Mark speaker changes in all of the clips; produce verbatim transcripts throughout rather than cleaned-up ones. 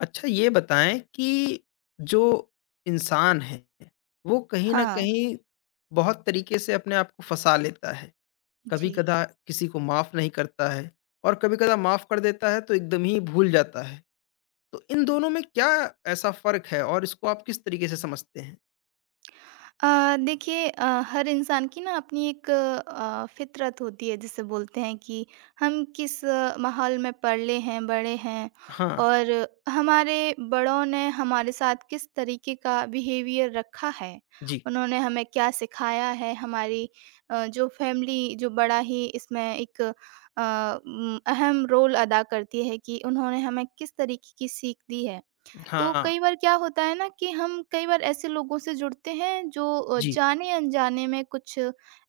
Speaker 1: अच्छा ये बताएँ कि जो इंसान है, वो कहीं न
Speaker 2: हाँ,
Speaker 1: कहीं बहुत तरीके से अपने आप को फँसा लेता है।
Speaker 2: जी।
Speaker 1: कभी-कदा किसी को माफ़ नहीं करता है और कभी-कदा माफ़ कर देता है तो एकदम ही भूल जाता है। तो इन दोनों में क्या ऐसा फ़र्क है और इसको आप किस तरीके से समझते हैं?
Speaker 2: अ, देखिए, अ, हर इंसान की ना अपनी एक अ, फ़ितरत होती है, जिसे बोलते हैं कि हम किस आ, माहौल में पले हैं, बड़े हैं,
Speaker 1: हाँ,
Speaker 2: और हमारे बड़ों ने हमारे साथ किस तरीके का बिहेवियर रखा है।
Speaker 1: जी।
Speaker 2: उन्होंने हमें क्या सिखाया है, हमारी अ, जो फ़ैमिली, जो बड़ा ही इसमें एक अ, उम, अहम रोल अदा करती है कि उन्होंने हमें किस तरीके की सीख दी है। तो
Speaker 1: हाँ,
Speaker 2: कई बार क्या होता है ना, कि हम कई बार ऐसे लोगों से जुड़ते हैं जो अ,
Speaker 1: जी।
Speaker 2: जाने अनजाने में कुछ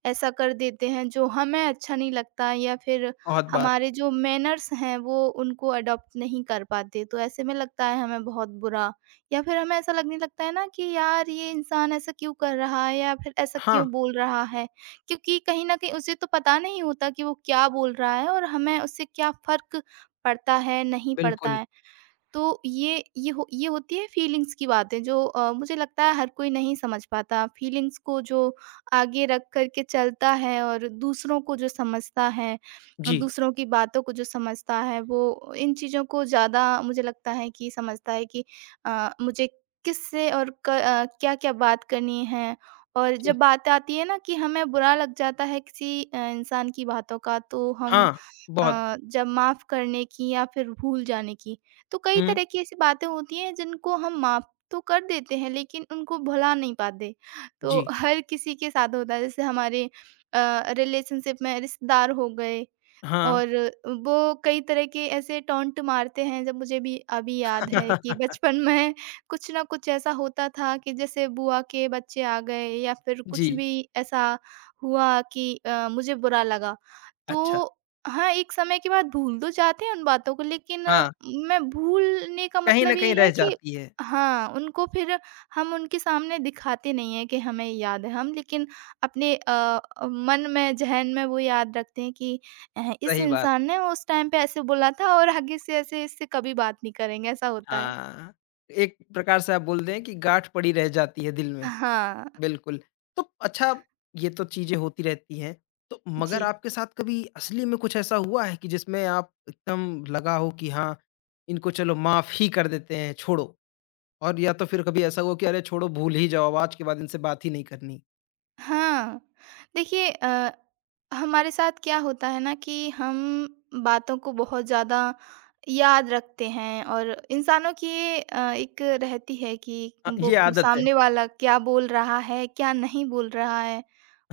Speaker 2: ऐसा कर देते हैं जो हमें अच्छा नहीं लगता, या फिर
Speaker 1: बहुत बार।
Speaker 2: हमारे जो मैनर्स हैं वो उनको अडॉप्ट नहीं कर पाते, तो ऐसे में लगता है हमें बहुत बुरा, या फिर हमें ऐसा लगने लगता है ना कि यार, ये इंसान ऐसा क्यों कर रहा है, या फिर ऐसा
Speaker 1: हाँ,
Speaker 2: क्यों बोल रहा है, क्योंकि कहीं ना कहीं उसे तो पता नहीं होता कि वो क्या बोल रहा है, और हमें उससे क्या फर्क पड़ता है, नहीं पड़ता
Speaker 1: बिल्कुल।
Speaker 2: है। तो ये ये हो ये होती है फीलिंग्स की बातें, जो अ, मुझे लगता है हर कोई नहीं समझ पाता। फीलिंग्स को जो आगे रख कर के चलता है और दूसरों को जो समझता है,
Speaker 1: जी,
Speaker 2: दूसरों की बातों को जो समझता है, वो इन चीज़ों को ज़्यादा मुझे लगता है कि समझता है कि अ, मुझे किससे और क अ, क्या-क्या बात करनी है। और जब
Speaker 1: ठीक।
Speaker 2: बात आती है ना कि हमें बुरा लग जाता है किसी अ, इंसान की बातों का, तो हम
Speaker 1: हाँ, बहुत।
Speaker 2: अ, जब माफ़ करने की या फिर भूल जाने की, तो कई
Speaker 1: हुँ,
Speaker 2: तरह की ऐसी बातें होती हैं जिनको हम माफ तो कर देते हैं, लेकिन उनको भुला नहीं पाते। तो
Speaker 1: जी।
Speaker 2: हर किसी के साथ होता है, जैसे हमारे रिलेशनशिप में रिश्तेदार हो गए,
Speaker 1: हाँ।
Speaker 2: और वो कई तरह के ऐसे टॉन्ट मारते हैं। जब मुझे भी अभी याद है कि बचपन में कुछ ना कुछ ऐसा होता था कि जैसे बुआ के बच्चे आ गए या फिर
Speaker 1: जी।
Speaker 2: कुछ भी ऐसा हुआ कि अ, मुझे बुरा लगा,
Speaker 1: अच्छा।
Speaker 2: तो हाँ, एक समय के बाद भूल तो जाते हैं उन बातों को, लेकिन अ,
Speaker 1: हाँ।
Speaker 2: मैं, भूलने का
Speaker 1: कहीं न
Speaker 2: मतलब ये
Speaker 1: कहीं रह
Speaker 2: है कि
Speaker 1: जाती है।
Speaker 2: हाँ, उनको फिर हम उनके सामने दिखाते नहीं हैं कि हमें याद है, हम, लेकिन अपने अ, मन में, जहन में वो याद रखते हैं कि अह, इस
Speaker 1: सही बात।
Speaker 2: इंसान ने उस टाइम पे ऐसे बोला था, और आगे से ऐसे इससे कभी बात नहीं करेंगे, ऐसा होता है।
Speaker 1: हाँ, एक प्रकार से आप बोल दें कि गाँठ पड़ी रह जाती है दिल में।
Speaker 2: हाँ,
Speaker 1: बिल्कुल। तो अच्छा ये तो चीज़ें होती रहती हैं। तो मगर
Speaker 2: जी।
Speaker 1: आपके साथ कभी असली में कुछ ऐसा हुआ है कि जिसमें आप एकदम लगा हो कि हाँ, इनको चलो माफ़ ही कर देते हैं, छोड़ो। और या तो फिर कभी ऐसा हुआ कि अरे छोड़ो भूल ही जाओ, अब आज के बाद इनसे बात ही नहीं करनी।
Speaker 2: हाँ, देखिए, अ, हमारे साथ क्या होता है ना कि हम बातों को बहुत ज़्यादा याद रखते हैं, और इंसानों की ये अ, एक रहती है कि
Speaker 1: अ,
Speaker 2: वो
Speaker 1: ये आदत है।
Speaker 2: सामने वाला क्या बोल रहा है, क्या नहीं बोल रहा है,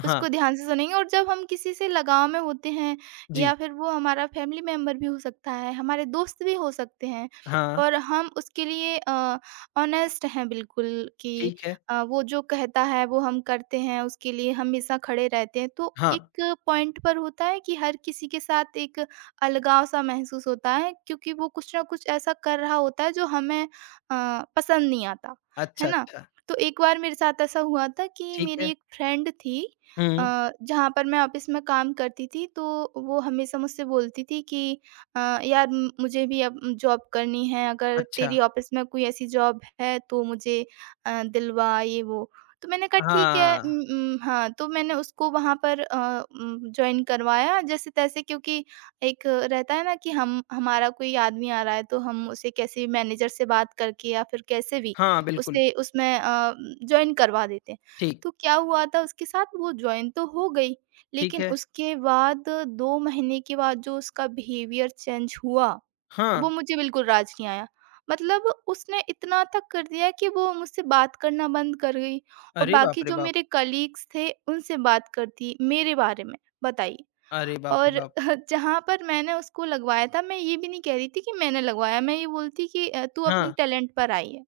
Speaker 1: हाँ,
Speaker 2: उसको ध्यान से सुनेंगे। और जब हम किसी से लगाव में होते हैं,
Speaker 1: जी।
Speaker 2: या फिर वो हमारा फैमिली मेंबर भी हो सकता है, हमारे दोस्त भी हो सकते हैं,
Speaker 1: हाँ,
Speaker 2: और हम उसके लिए अ, ऑनेस्ट हैं बिल्कुल कि
Speaker 1: ठीक है।
Speaker 2: अ, वो जो कहता है वो हम करते हैं, उसके लिए हम हमेशा खड़े रहते हैं। तो
Speaker 1: हाँ,
Speaker 2: एक पॉइंट पर होता है कि हर किसी के साथ एक अलगाव-सा महसूस होता है, क्योंकि वो कुछ न कुछ ऐसा कर रहा होता है जो हमें अ, पसंद नहीं आता,
Speaker 1: अच्छा,
Speaker 2: है ना?
Speaker 1: अच्छा।
Speaker 2: तो एक बार मेरे साथ ऐसा हुआ था कि
Speaker 1: ठीक
Speaker 2: मेरी
Speaker 1: है।
Speaker 2: एक फ्रेंड थी,
Speaker 1: हुँ,
Speaker 2: अ, जहाँ पर मैं ऑफ़िस में काम करती थी, तो वो हमेशा मुझसे बोलती थी कि अ, "यार, म- मुझे भी अब जॉब करनी है, अगर
Speaker 1: अच्छा।
Speaker 2: तेरी ऑफ़िस में कोई ऐसी जॉब है तो मुझे अ, दिलवा ये वो।" तो मैंने कहा ठीक है,
Speaker 1: हाँ।
Speaker 2: उम उम, हाँ, तो मैंने उसको वहाँ पर अ, उम, जॉइन करवाया जैसे-तैसे, क्योंकि एक रहता है ना कि हम हमारा कोई आदमी आ रहा है, तो हम उसे कैसे भी मैनेजर से बात करके या फिर कैसे भी
Speaker 1: हाँ, बिल्कुल,
Speaker 2: उसे उसमें अ, जॉइन करवा देते हैं।
Speaker 1: ठीक,
Speaker 2: तो क्या हुआ था उसके साथ, वो जॉइन तो हो गई,
Speaker 1: ठीक
Speaker 2: लेकिन
Speaker 1: है।
Speaker 2: उसके बाद दो महीने के बाद जो उसका बिहेवियर चेंज हुआ,
Speaker 1: हाँ,
Speaker 2: वो मुझे बिल्कुल राज नहीं आया। मतलब उसने इतना तक कर दिया कि वो मुझसे बात करना बंद कर गई, और
Speaker 1: अरे बाप
Speaker 2: बाकी
Speaker 1: रे
Speaker 2: जो
Speaker 1: बाप!
Speaker 2: मेरे कलीग्स थे उनसे बात करती मेरे बारे में, बताइए।
Speaker 1: अरे बाप रे
Speaker 2: और
Speaker 1: बाप!
Speaker 2: जहाँ पर मैंने उसको लगवाया था, मैं ये भी नहीं कह रही थी कि मैंने लगवाया, मैं ये बोलती कि अ, तू अपने
Speaker 1: हाँ,
Speaker 2: टैलेंट पर आई है।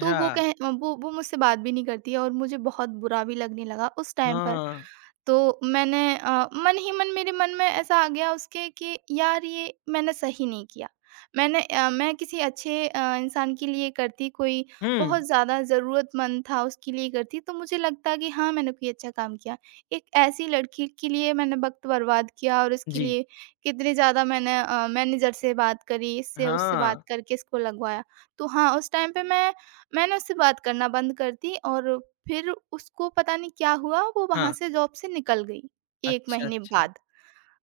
Speaker 2: तो वो कह वो वो मुझसे बात भी नहीं करती है, और मुझे बहुत बुरा भी लगने लगा उस टाइम पर।
Speaker 1: हाँ,
Speaker 2: तो मैंने अ, मन ही मन, मेरे मन में ऐसा आ गया उसके कि यार, ये मैंने सही नहीं किया। मैंने अ, मैं किसी अच्छे अ, इंसान के लिए करती, कोई बहुत
Speaker 1: हुँ,
Speaker 2: ज़्यादा ज़रूरतमंद था उसके लिए करती, तो मुझे लगता कि हाँ, मैंने कोई अच्छा काम किया। एक ऐसी लड़की के लिए मैंने वक़्त बर्बाद किया, और इसके
Speaker 1: जी,
Speaker 2: लिए कितने ज़्यादा मैंने अ, मैनेजर से बात करी, इससे उससे
Speaker 1: हाँ,
Speaker 2: बात करके इसको लगवाया। तो हाँ, उस टाइम पे मैं मैंने उससे बात करना बंद कर दी, और फिर उसको पता नहीं क्या हुआ, वो वहाँ
Speaker 1: हाँ,
Speaker 2: से जॉब से निकल गई, एक
Speaker 1: अच्छा,
Speaker 2: महीने
Speaker 1: अच्छा,
Speaker 2: बाद।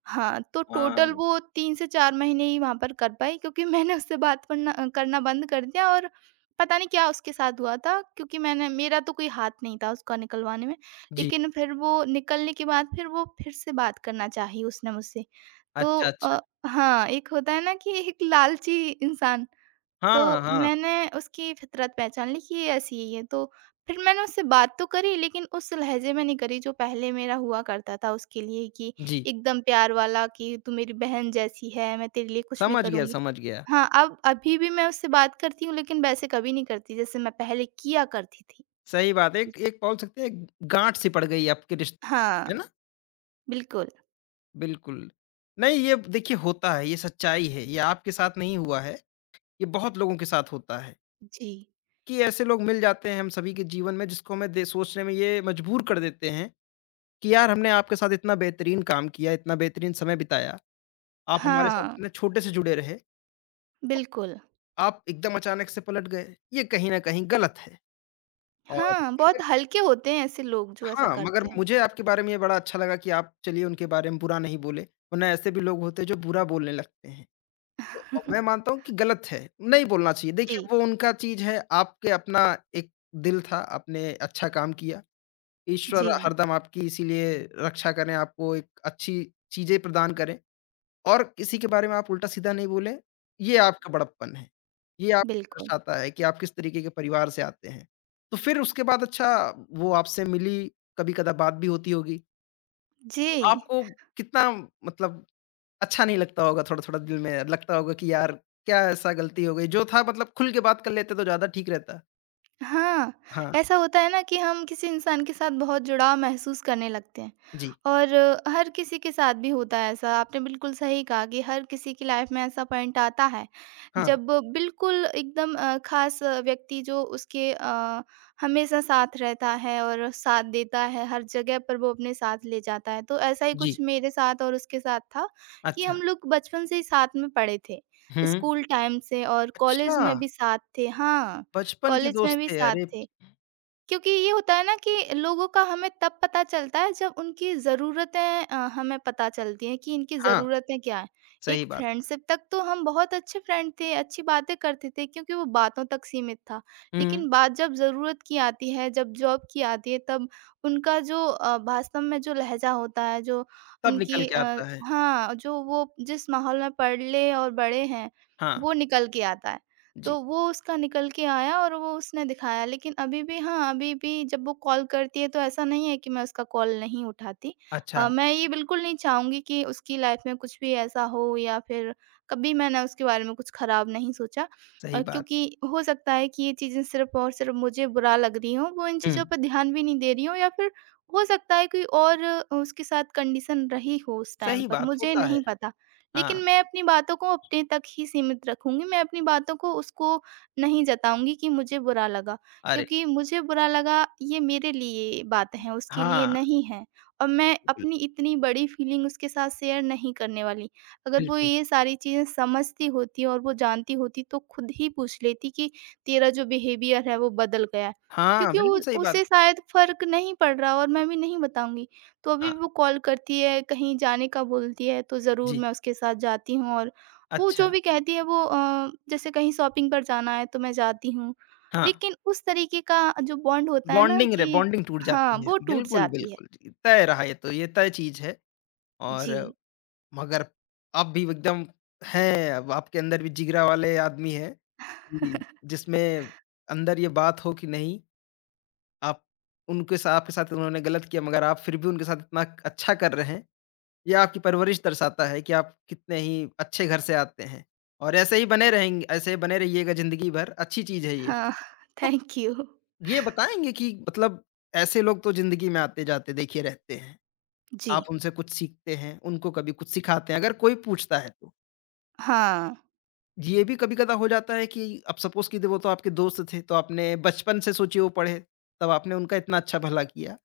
Speaker 2: हाँ, तो टोटल
Speaker 1: हाँ,
Speaker 2: वो तीन से चार महीने ही वहाँ पर कर पाई, क्योंकि मैंने उससे बात पड़ना अ, करना बंद कर दिया, और पता नहीं क्या उसके साथ हुआ था, क्योंकि मैंने मेरा तो कोई हाथ नहीं था उसका निकलवाने में।
Speaker 1: जी,
Speaker 2: लेकिन फिर वो निकलने के बाद फिर वो फिर से बात करना चाही उसने मुझसे। तो
Speaker 1: अच्छा, अच्छा,
Speaker 2: अ, हाँ, एक होता है ना कि एक लालची इंसान। तो
Speaker 1: हाँ, हाँ,
Speaker 2: मैंने उसकी फितरत पहचान ली कि ये ऐसी ही है। तो फिर मैंने उससे बात तो करी, लेकिन उस लहज़े में नहीं करी जो पहले मेरा हुआ करता था उसके लिए, कि
Speaker 1: जी,
Speaker 2: एकदम प्यार वाला कि तू मेरी बहन जैसी है, मैं तेरे लिए कुछ भी
Speaker 1: समझ गया,
Speaker 2: करूँगी।
Speaker 1: समझ गया।
Speaker 2: हाँ, अब अभी भी मैं उससे बात करती हूँ, लेकिन वैसे कभी नहीं करती जैसे मैं पहले किया करती थी।
Speaker 1: सही बात है, एक एक बोल सकते हैं गाँठ सी पड़ गई आपके रिश्ते
Speaker 2: हाँ,
Speaker 1: में, है ना?
Speaker 2: बिल्कुल।
Speaker 1: बिल्कुल, नहीं ये देखिए होता है, ये सच्चाई है, ये आपके साथ नहीं हुआ है, ये बहुत लोगों के साथ होता है।
Speaker 2: जी।
Speaker 1: कि ऐसे लोग मिल जाते हैं हम सभी के जीवन में जिसको हमें दे सोचने में ये मजबूर कर देते हैं कि यार हमने आपके साथ इतना बेहतरीन काम किया, इतना बेहतरीन समय बिताया, आप हमारे साथ
Speaker 2: हाँ,
Speaker 1: इतने छोटे से जुड़े रहे,
Speaker 2: बिल्कुल।
Speaker 1: आप एकदम अचानक से पलट गए, ये कहीं न कहीं गलत है। और
Speaker 2: हाँ,
Speaker 1: मगर
Speaker 2: बहुत हल्के होते हैं ऐसे लोग जो ऐसा
Speaker 1: हाँ, मगर
Speaker 2: करते हैं।
Speaker 1: मुझे आपके बारे में ये बड़ा अच्छा लगा कि आप चलिए उनके बारे में बुरा नहीं बोले, वरना ऐसे भी लोग होते हैं जो बुरा बोलने लगते हैं। तो अ, मैं मानता हूँ कि गलत है, नहीं बोलना चाहिए।
Speaker 2: जी,
Speaker 1: देखिए वो उनका चीज़ है, आपके अपना एक दिल था, आपने अच्छा काम किया। ईश्वर
Speaker 2: जी,
Speaker 1: हरदम आपकी इसीलिए रक्षा करें, आपको एक अच्छी चीज़ें प्रदान करें और किसी के बारे में आप उल्टा-सीधा नहीं बोलें, ये आपका बड़प्पन है। ये आपको
Speaker 2: बिल्कुल।
Speaker 1: दर्शाता है कि आप किस तरीके के परिवार से आते हैं। तो फिर उसके बाद अच्छा वो आपसे मिली, कभी-कदा बात भी होती होगी, तो
Speaker 2: जी।
Speaker 1: आपको कितना मतलब अच्छा नहीं लगता होगा थोड़ा-थोड़ा दिल में लगता होगा कि यार क्या ऐसा गलती हो गई? जो था मतलब खुल के बात कर लेते तो ज़्यादा ठीक रहता।
Speaker 2: हाँ,
Speaker 1: हाँ,
Speaker 2: ऐसा होता है ना कि हम किसी इंसान के साथ बहुत जुड़ाव महसूस करने लगते हैं,
Speaker 1: जी।
Speaker 2: और अ, हर किसी के साथ भी होता है ऐसा। आपने बिल्कुल सही कहा कि हर किसी की लाइफ में ऐसा पॉइंट आता है,
Speaker 1: हाँ,
Speaker 2: जब बिल्कुल एकदम अ, ख़ास व्यक्ति जो उसके अ, हमेशा साथ रहता है और साथ देता है, हर जगह पर वो अपने साथ ले जाता है। तो ऐसा ही
Speaker 1: जी।
Speaker 2: कुछ मेरे साथ और उसके साथ था कि
Speaker 1: अच्छा।
Speaker 2: हम लोग बचपन से ही साथ में पढ़े थे,
Speaker 1: हुँ।
Speaker 2: स्कूल टाइम से, और कॉलेज
Speaker 1: अच्छा!
Speaker 2: में भी साथ थे। हाँ।
Speaker 1: बचपन के
Speaker 2: कॉलेज में
Speaker 1: दोस्त
Speaker 2: भी
Speaker 1: थे,
Speaker 2: साथ
Speaker 1: अरे!
Speaker 2: थे। क्योंकि ये होता है ना कि लोगों का हमें तब पता चलता है जब उनकी ज़रूरतें अ, हमें पता चलती हैं कि इनकी
Speaker 1: हाँ,
Speaker 2: ज़रूरतें क्या हैं।
Speaker 1: सही
Speaker 2: एक
Speaker 1: बात।
Speaker 2: फ्रेंडशिप तक तो हम बहुत अच्छे फ्रेंड थे, अच्छी बातें करते थे, क्योंकि वो बातों तक सीमित था।
Speaker 1: हुँ।
Speaker 2: लेकिन बात जब ज़रूरत की आती है, जब जॉब की आती है, तब उनका जो अ, वास्तव में जो लहज़ा होता है, जो
Speaker 1: तब निकल
Speaker 2: उनकी
Speaker 1: के
Speaker 2: अ,
Speaker 1: आता है।
Speaker 2: हाँ, जो वो जिस माहौल में पले और बड़े हैं,
Speaker 1: हाँ,
Speaker 2: वो निकल के आता है।
Speaker 1: जी।
Speaker 2: तो वो उसका निकल के आया और वो उसने दिखाया। लेकिन अभी भी, हाँ, अभी भी जब वो कॉल करती है तो ऐसा नहीं है कि मैं उसका कॉल नहीं उठाती।
Speaker 1: अच्छा,
Speaker 2: अ, मैं ये बिल्कुल नहीं चाहूँगी कि उसकी लाइफ़ में कुछ भी ऐसा हो, या फिर कभी मैंने उसके बारे में कुछ ख़राब नहीं सोचा,
Speaker 1: सही
Speaker 2: अ,
Speaker 1: बात।
Speaker 2: क्योंकि हो सकता है कि ये चीज़ें सिर्फ़ और सिर्फ़ मुझे बुरा लग रही हों, वो इन
Speaker 1: हुँ।
Speaker 2: चीज़ों पे ध्यान भी नहीं दे रही हो, या फिर हो सकता है कोई और अ, उसके साथ कंडीशन रही हो उस टाइम
Speaker 1: सही
Speaker 2: पर,
Speaker 1: बात,
Speaker 2: मुझे
Speaker 1: होता है।
Speaker 2: नहीं पता। लेकिन
Speaker 1: हाँ,
Speaker 2: मैं अपनी बातों को अपने तक ही सीमित रखूँगी, मैं अपनी बातों को उसको नहीं जताऊँगी कि मुझे बुरा लगा,
Speaker 1: अरे!
Speaker 2: क्योंकि मुझे बुरा लगा, ये मेरे लिए बात है, उसके लिए
Speaker 1: हाँ,
Speaker 2: नहीं है, और मैं
Speaker 1: बिल्कुल,
Speaker 2: अपनी इतनी बड़ी फीलिंग उसके साथ शेयर नहीं करने वाली। अगर वो
Speaker 1: बिल्कुल।
Speaker 2: ये सारी चीज़ें समझती होती और वो जानती होती तो खुद ही पूछ लेती कि तेरा जो बिहेवियर है वो बदल गया है,
Speaker 1: हाँ,
Speaker 2: क्योंकि उ
Speaker 1: बिल्कुल सही बात।
Speaker 2: उसे शायद फ़र्क नहीं पड़ रहा, और मैं भी नहीं बताऊँगी। तो अभी
Speaker 1: हाँ,
Speaker 2: भी वो कॉल करती है, कहीं जाने का बोलती है तो ज़रूर
Speaker 1: जी।
Speaker 2: मैं उसके साथ जाती हूँ, और वो
Speaker 1: अच्छा,
Speaker 2: जो भी कहती है वो, अ, जैसे कहीं शॉपिंग पर जाना है तो मैं जाती हूँ।
Speaker 1: हाँ,
Speaker 2: लेकिन उस तरीके का जो बॉन्ड होता है ना
Speaker 1: बॉन्डिंग रे
Speaker 2: कि
Speaker 1: बॉन्डिंग टूट
Speaker 2: हाँ,
Speaker 1: जाती है।
Speaker 2: वो टूट
Speaker 1: बिल्कुल,
Speaker 2: जाती है।
Speaker 1: बिल्कुल जी, तय रहा ये तो, ये तय चीज़ है
Speaker 2: जी।
Speaker 1: और मगर आप भी एकदम हैं, अब आपके अंदर भी जिगरा वाले आदमी हैं कि जिसमें अंदर ये बात हो कि नहीं आप उनके साथ आपके साथ उन्होंने गलत किया मगर आप फिर भी उनके साथ इतना अच्छा कर रहे हैं। ये आपकी परवरिश दर्शाता है कि आप कितने ही अच्छे घर से आते हैं और ऐसे ही बने रहेंगे ऐसे ही बने रहिएगा ज़िंदगी भर, अच्छी चीज़ है ये।
Speaker 2: हाँ,
Speaker 1: तो
Speaker 2: थैंक यू।
Speaker 1: ये बताएँगे कि मतलब ऐसे लोग तो ज़िंदगी में आते-जाते देखिए रहते हैं।
Speaker 2: जी।
Speaker 1: आप उनसे कुछ सीखते हैं, उनको कभी कुछ सिखाते हैं अगर कोई पूछता है तो।
Speaker 2: हाँ,
Speaker 1: ये भी कभी-कदा हो जाता है कि अब सपोज़ कीजिए वो तो आपके दोस्त थे, तो आपने बचपन से सोचिए वो पढ़े, तब आपने उनका इतना अच्छा भला किया।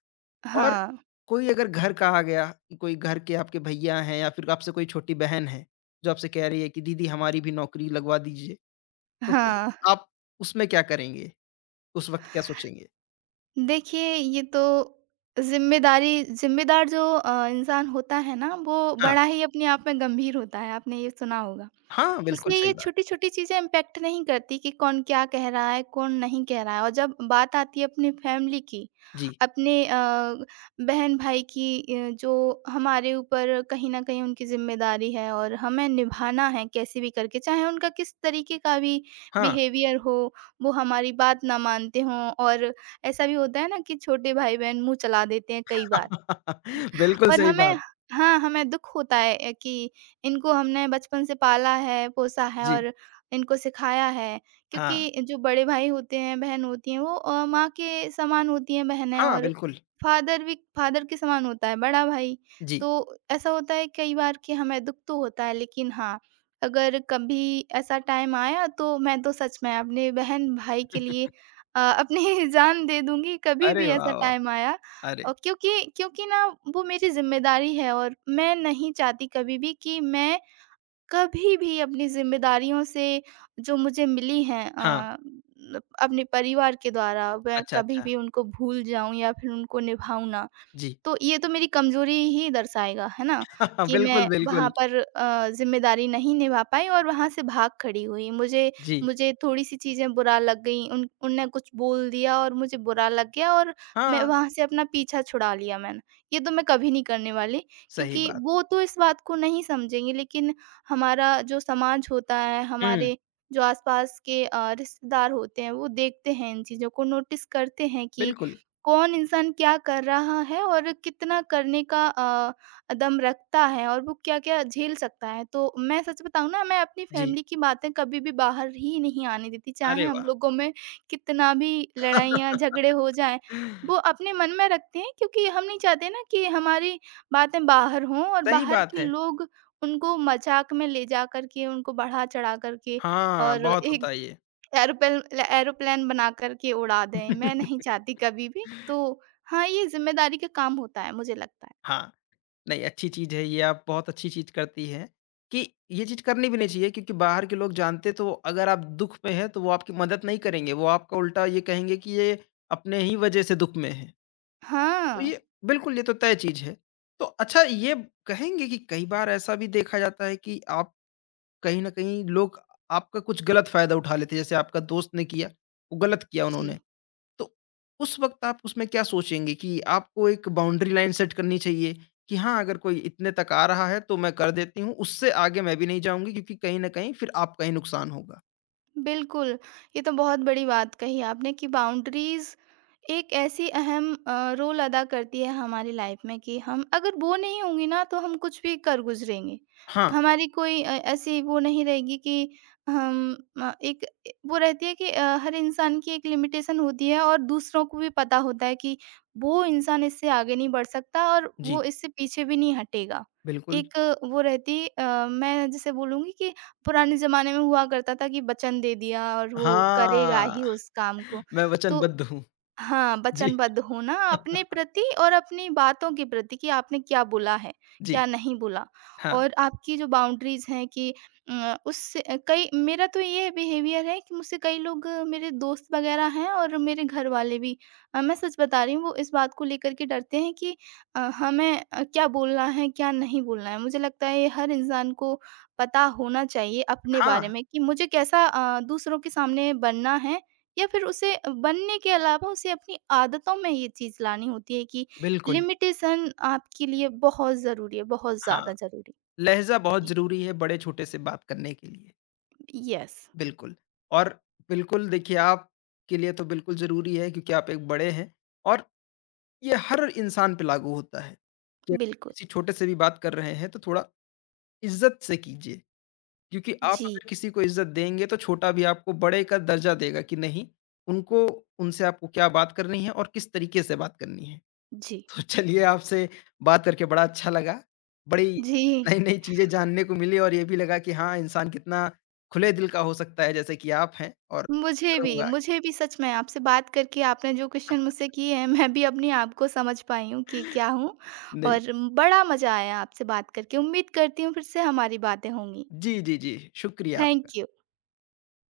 Speaker 1: और
Speaker 2: हाँ,
Speaker 1: कोई अगर घर कहा गया कि कोई घर के आपके भैया हैं या फिर आपसे कोई छोटी बहन है, जो आपसे कह रही है कि दीदी हमारी भी नौकरी लगवा दीजिए, तो फिर
Speaker 2: हाँ।
Speaker 1: आप उसमें क्या करेंगे? उस वक़्त क्या सोचेंगे?
Speaker 2: देखिए, ये तो ज़िम्मेदारी, ज़िम्मेदार जो अ, इंसान होता है ना, वो
Speaker 1: हाँ,
Speaker 2: बड़ा ही अपने आप में गंभीर होता है, आपने ये सुना होगा।
Speaker 1: हाँ, बिल्कुल
Speaker 2: उसमें
Speaker 1: सही
Speaker 2: ये
Speaker 1: बात।
Speaker 2: छोटी-छोटी चीज़ें इम्पैक्ट नहीं करती कि कौन क्या कह रहा है, कौन नहीं कह रहा है, और जब बात आती है अपनी फैमिली की,
Speaker 1: जी,
Speaker 2: अपने अ, बहन-भाई की, अ, जो हमारे ऊपर कहीं न कहीं उनकी ज़िम्मेदारी है और हमें निभाना है कैसे भी करके, चाहे उनका किस तरीके का भी
Speaker 1: हाँ।
Speaker 2: बिहेवियर हो, वो हमारी बात ना मानते हों और ऐसा भी होता है ना कि छोटे भाई-बहन मुँह चला देते हैं कई बार।
Speaker 1: बिल्कुल
Speaker 2: और
Speaker 1: सही
Speaker 2: हमें
Speaker 1: बात।
Speaker 2: हाँ, हमें दुःख होता है अ, कि इनको हमने बचपन से पाला है, पोसा है
Speaker 1: जी,
Speaker 2: और इनको सिखाया है।
Speaker 1: हाँ।
Speaker 2: क्योंकि जो बड़े भाई होते हैं, बहन होती हैं, वो अ, माँ के समान होती हैं बहनें
Speaker 1: हाँ,
Speaker 2: और
Speaker 1: बिल्कुल।
Speaker 2: फ़ादर भी फ़ादर के समान होता है बड़ा भाई।
Speaker 1: जी।
Speaker 2: तो ऐसा होता है कई बार कि हमें दुःख तो होता है लेकिन हाँ, अगर कभी ऐसा टाइम आया तो मैं तो सच में अपने बहन-भाई के लिए अ, अपनी जान दे दूँगी, कभी
Speaker 1: अरे
Speaker 2: भी ऐसा
Speaker 1: वाह, वाह!
Speaker 2: टाइम आया।
Speaker 1: अरे!
Speaker 2: अ, क्योंकि क्योंकि ना वो मेरी ज़िम्मेदारी है और मैं नहीं चाहती कभी भी कि मैं कभी भी अपनी ज़िम्मेदारियों से जो मुझे मिली हैं
Speaker 1: हाँ,
Speaker 2: अ, अपने परिवार के द्वारा, मैं
Speaker 1: अच्छा,
Speaker 2: कभी
Speaker 1: अच्छा।
Speaker 2: भी उनको भूल जाऊँ या फिर उनको निभाऊँ ना।
Speaker 1: जी।
Speaker 2: तो ये तो मेरी कमज़ोरी ही दर्शाएगा, है ना?
Speaker 1: हाँ
Speaker 2: कि
Speaker 1: बिल्कुल,
Speaker 2: मैं वहाँ
Speaker 1: बिल्कुल।
Speaker 2: पर अ, ज़िम्मेदारी नहीं निभा पाई और वहाँ से भाग खड़ी हुई। मुझे
Speaker 1: जी।
Speaker 2: मुझे थोड़ी-सी चीज़ें बुरा लग गईं, उन उनने कुछ बोल दिया और मुझे बुरा लग गया और मैं
Speaker 1: हाँ,
Speaker 2: वहाँ से अपना पीछा छुड़ा लिया मैंने। ये तो मैं कभी नहीं करने वाली
Speaker 1: सही
Speaker 2: क्योंकि
Speaker 1: बात।
Speaker 2: वो तो इस बात को नहीं समझेंगे लेकिन हमारा जो समाज होता है,
Speaker 1: हुँ,
Speaker 2: हमारे जो आस-पास के अ, रिश्तेदार होते हैं, वो देखते हैं इन चीज़ों को, नोटिस करते हैं कि
Speaker 1: बिल्कुल।
Speaker 2: कौन इंसान क्या कर रहा है और कितना करने का अ, दम रखता है और वो क्या-क्या झेल सकता है। तो मैं सच बताऊँ ना मैं अपनी
Speaker 1: जी।
Speaker 2: फैमिली की बातें कभी भी बाहर ही नहीं आने देती,
Speaker 1: अरे
Speaker 2: चाहे हम लोगों में कितना भी लड़ाइयाँ, झगड़े हो जाएँ,
Speaker 1: वाह!
Speaker 2: वो अपने मन में रखते हैं क्योंकि हम नहीं चाहते ना कि हमारी बातें बाहर हों और
Speaker 1: सही
Speaker 2: बाहर
Speaker 1: बात
Speaker 2: के
Speaker 1: है।
Speaker 2: लोग उनको मज़ाक में ले जा कर के, उनको बढ़ा-चढ़ा कर के
Speaker 1: हाँ,
Speaker 2: और
Speaker 1: बहुत होता
Speaker 2: एक
Speaker 1: है ये।
Speaker 2: एरोप्लेन ल एरोप्लेन बना कर के उड़ा दें, मैं नहीं चाहती कभी भी। तो हाँ, ये ज़िम्मेदारी का काम होता है, मुझे लगता है।
Speaker 1: हाँ, नहीं अच्छी चीज़ है ये आप बहुत अच्छी चीज़ करती हैं, कि ये चीज़ करनी भी नहीं चाहिए क्योंकि बाहर के लोग जानते तो अगर आप दुःख में हैं तो वो आपकी मदद नहीं करेंगे, वो आपका उल्टा ये कहेंगे कि ये अपने ही वजह से दुःख में है। तो
Speaker 2: हाँ,
Speaker 1: ये बिल्कुल ये तो तय चीज़ है। तो अच्छा ये कहेंगे कि कई बार ऐसा भी देखा जाता है कि आप कहीं न कहीं लोग आपका कुछ गलत फ़ायदा उठा लेते हैं, जैसे आपका दोस्त ने किया, वो गलत किया
Speaker 2: जी,
Speaker 1: उन्होंने। तो उस वक़्त आप उसमें क्या सोचेंगे कि आपको एक बाउंड्री लाइन सेट करनी चाहिए कि हाँ, अगर कोई इतने तक आ रहा है तो मैं कर देती हूँ, उससे आगे मैं भी नहीं जाऊँगी क्योंकि कहीं न कहीं फिर आपका ही नुकसान होगा?
Speaker 2: बिल्कुल। ये तो बहुत बड़ी बात कही आपने कि बाउंड्रीज़ एक ऐसी अहम अ, रोल अदा करती है हमारी लाइफ में कि हम अगर वो नहीं होंगी ना तो हम कुछ भी कर गुज़रेंगे।
Speaker 1: हाँ,
Speaker 2: हमारी कोई अ, ऐसी वो नहीं रहेगी कि हम अ, एक ए वो रहती है कि अ, हर इंसान की एक लिमिटेशन होती है और दूसरों को भी पता होता है कि वो इंसान इससे आगे नहीं बढ़ सकता और
Speaker 1: जी,
Speaker 2: वो इससे पीछे भी नहीं हटेगा।
Speaker 1: बिल्कुल।
Speaker 2: एक वो रहती अ, मैं जैसे बोलूँगी कि पुराने ज़माने में हुआ करता था कि वचन दे दिया और वो करेगा
Speaker 1: हाँ,
Speaker 2: ही उस काम को।
Speaker 1: मैं
Speaker 2: तो
Speaker 1: वचनबद्ध हूँ।
Speaker 2: हाँ,
Speaker 1: जी।
Speaker 2: वचनबद्ध होना अपने प्रति और अपनी बातों के प्रति कि आपने क्या बोला है,
Speaker 1: जी,
Speaker 2: क्या नहीं बोला
Speaker 1: हाँ।
Speaker 2: और आपकी जो बाउंड्रीज़ हैं कि उम, उससे अ, कई मेरा तो ये बिहेवियर है कि मुझसे कई लोग अ, मेरे दोस्त वग़ैरह हैं और मेरे घर वाले भी अ, मैं सच बता रही हूँ वो इस बात को लेकर के डरते हैं कि अ, हमें अ, क्या बोलना है, क्या नहीं बोलना है। मुझे लगता है ये हर इंसान को पता होना चाहिए अपने
Speaker 1: हाँ,
Speaker 2: बारे में कि मुझे कैसा अ, दूसरों के सामने बनना है या फिर उसे बनने के अलावा उसे अपनी आदतों में ये चीज़ लानी होती है कि
Speaker 1: बिल्कुल,
Speaker 2: लिमिटेशन आपके लिए बहुत ज़रूरी है, बहुत
Speaker 1: हाँ।
Speaker 2: ज़्यादा ज़रूरी।
Speaker 1: लहज़ा बहुत
Speaker 2: जी।
Speaker 1: ज़रूरी है बड़े-छोटे से बात करने के लिए,
Speaker 2: यस,
Speaker 1: बिल्कुल। और बिल्कुल देखिए, आपके लिए तो बिल्कुल ज़रूरी है क्योंकि आप एक बड़े हैं और ये हर इंसान पे लागू होता है कि अगर
Speaker 2: बिल्कुल।
Speaker 1: किसी छोटे से भी बात कर रहे हैं तो थोड़ा इज्जत से कीजिए क्योंकि आप
Speaker 2: जी,
Speaker 1: अगर किसी को इज्जत देंगे तो छोटा भी आपको बड़े का दर्जा देगा कि नहीं उनको उनसे आपको क्या बात करनी है और किस तरीके से बात करनी है
Speaker 2: जी।
Speaker 1: तो चलिए आपसे बात करके बड़ा अच्छा लगा बड़ी
Speaker 2: जी,
Speaker 1: नई नई चीजें जानने को मिली और ये भी लगा कि हाँ इंसान कितना खुले दिल का हो सकता है जैसे कि आप हैं और
Speaker 2: मुझे भी
Speaker 1: करूंगा
Speaker 2: मुझे भी सच में आपसे बात करके आपने जो क्वेश्चन मुझसे किए हैं, मैं भी अपने आप को समझ पाई हूँ कि क्या हूँ
Speaker 1: नहीं
Speaker 2: और बड़ा मज़ा आया आपसे बात करके। उम्मीद करती हूँ फिर से हमारी बातें होंगी।
Speaker 1: जी जी जी शुक्रिया आपका
Speaker 2: थैंक यू।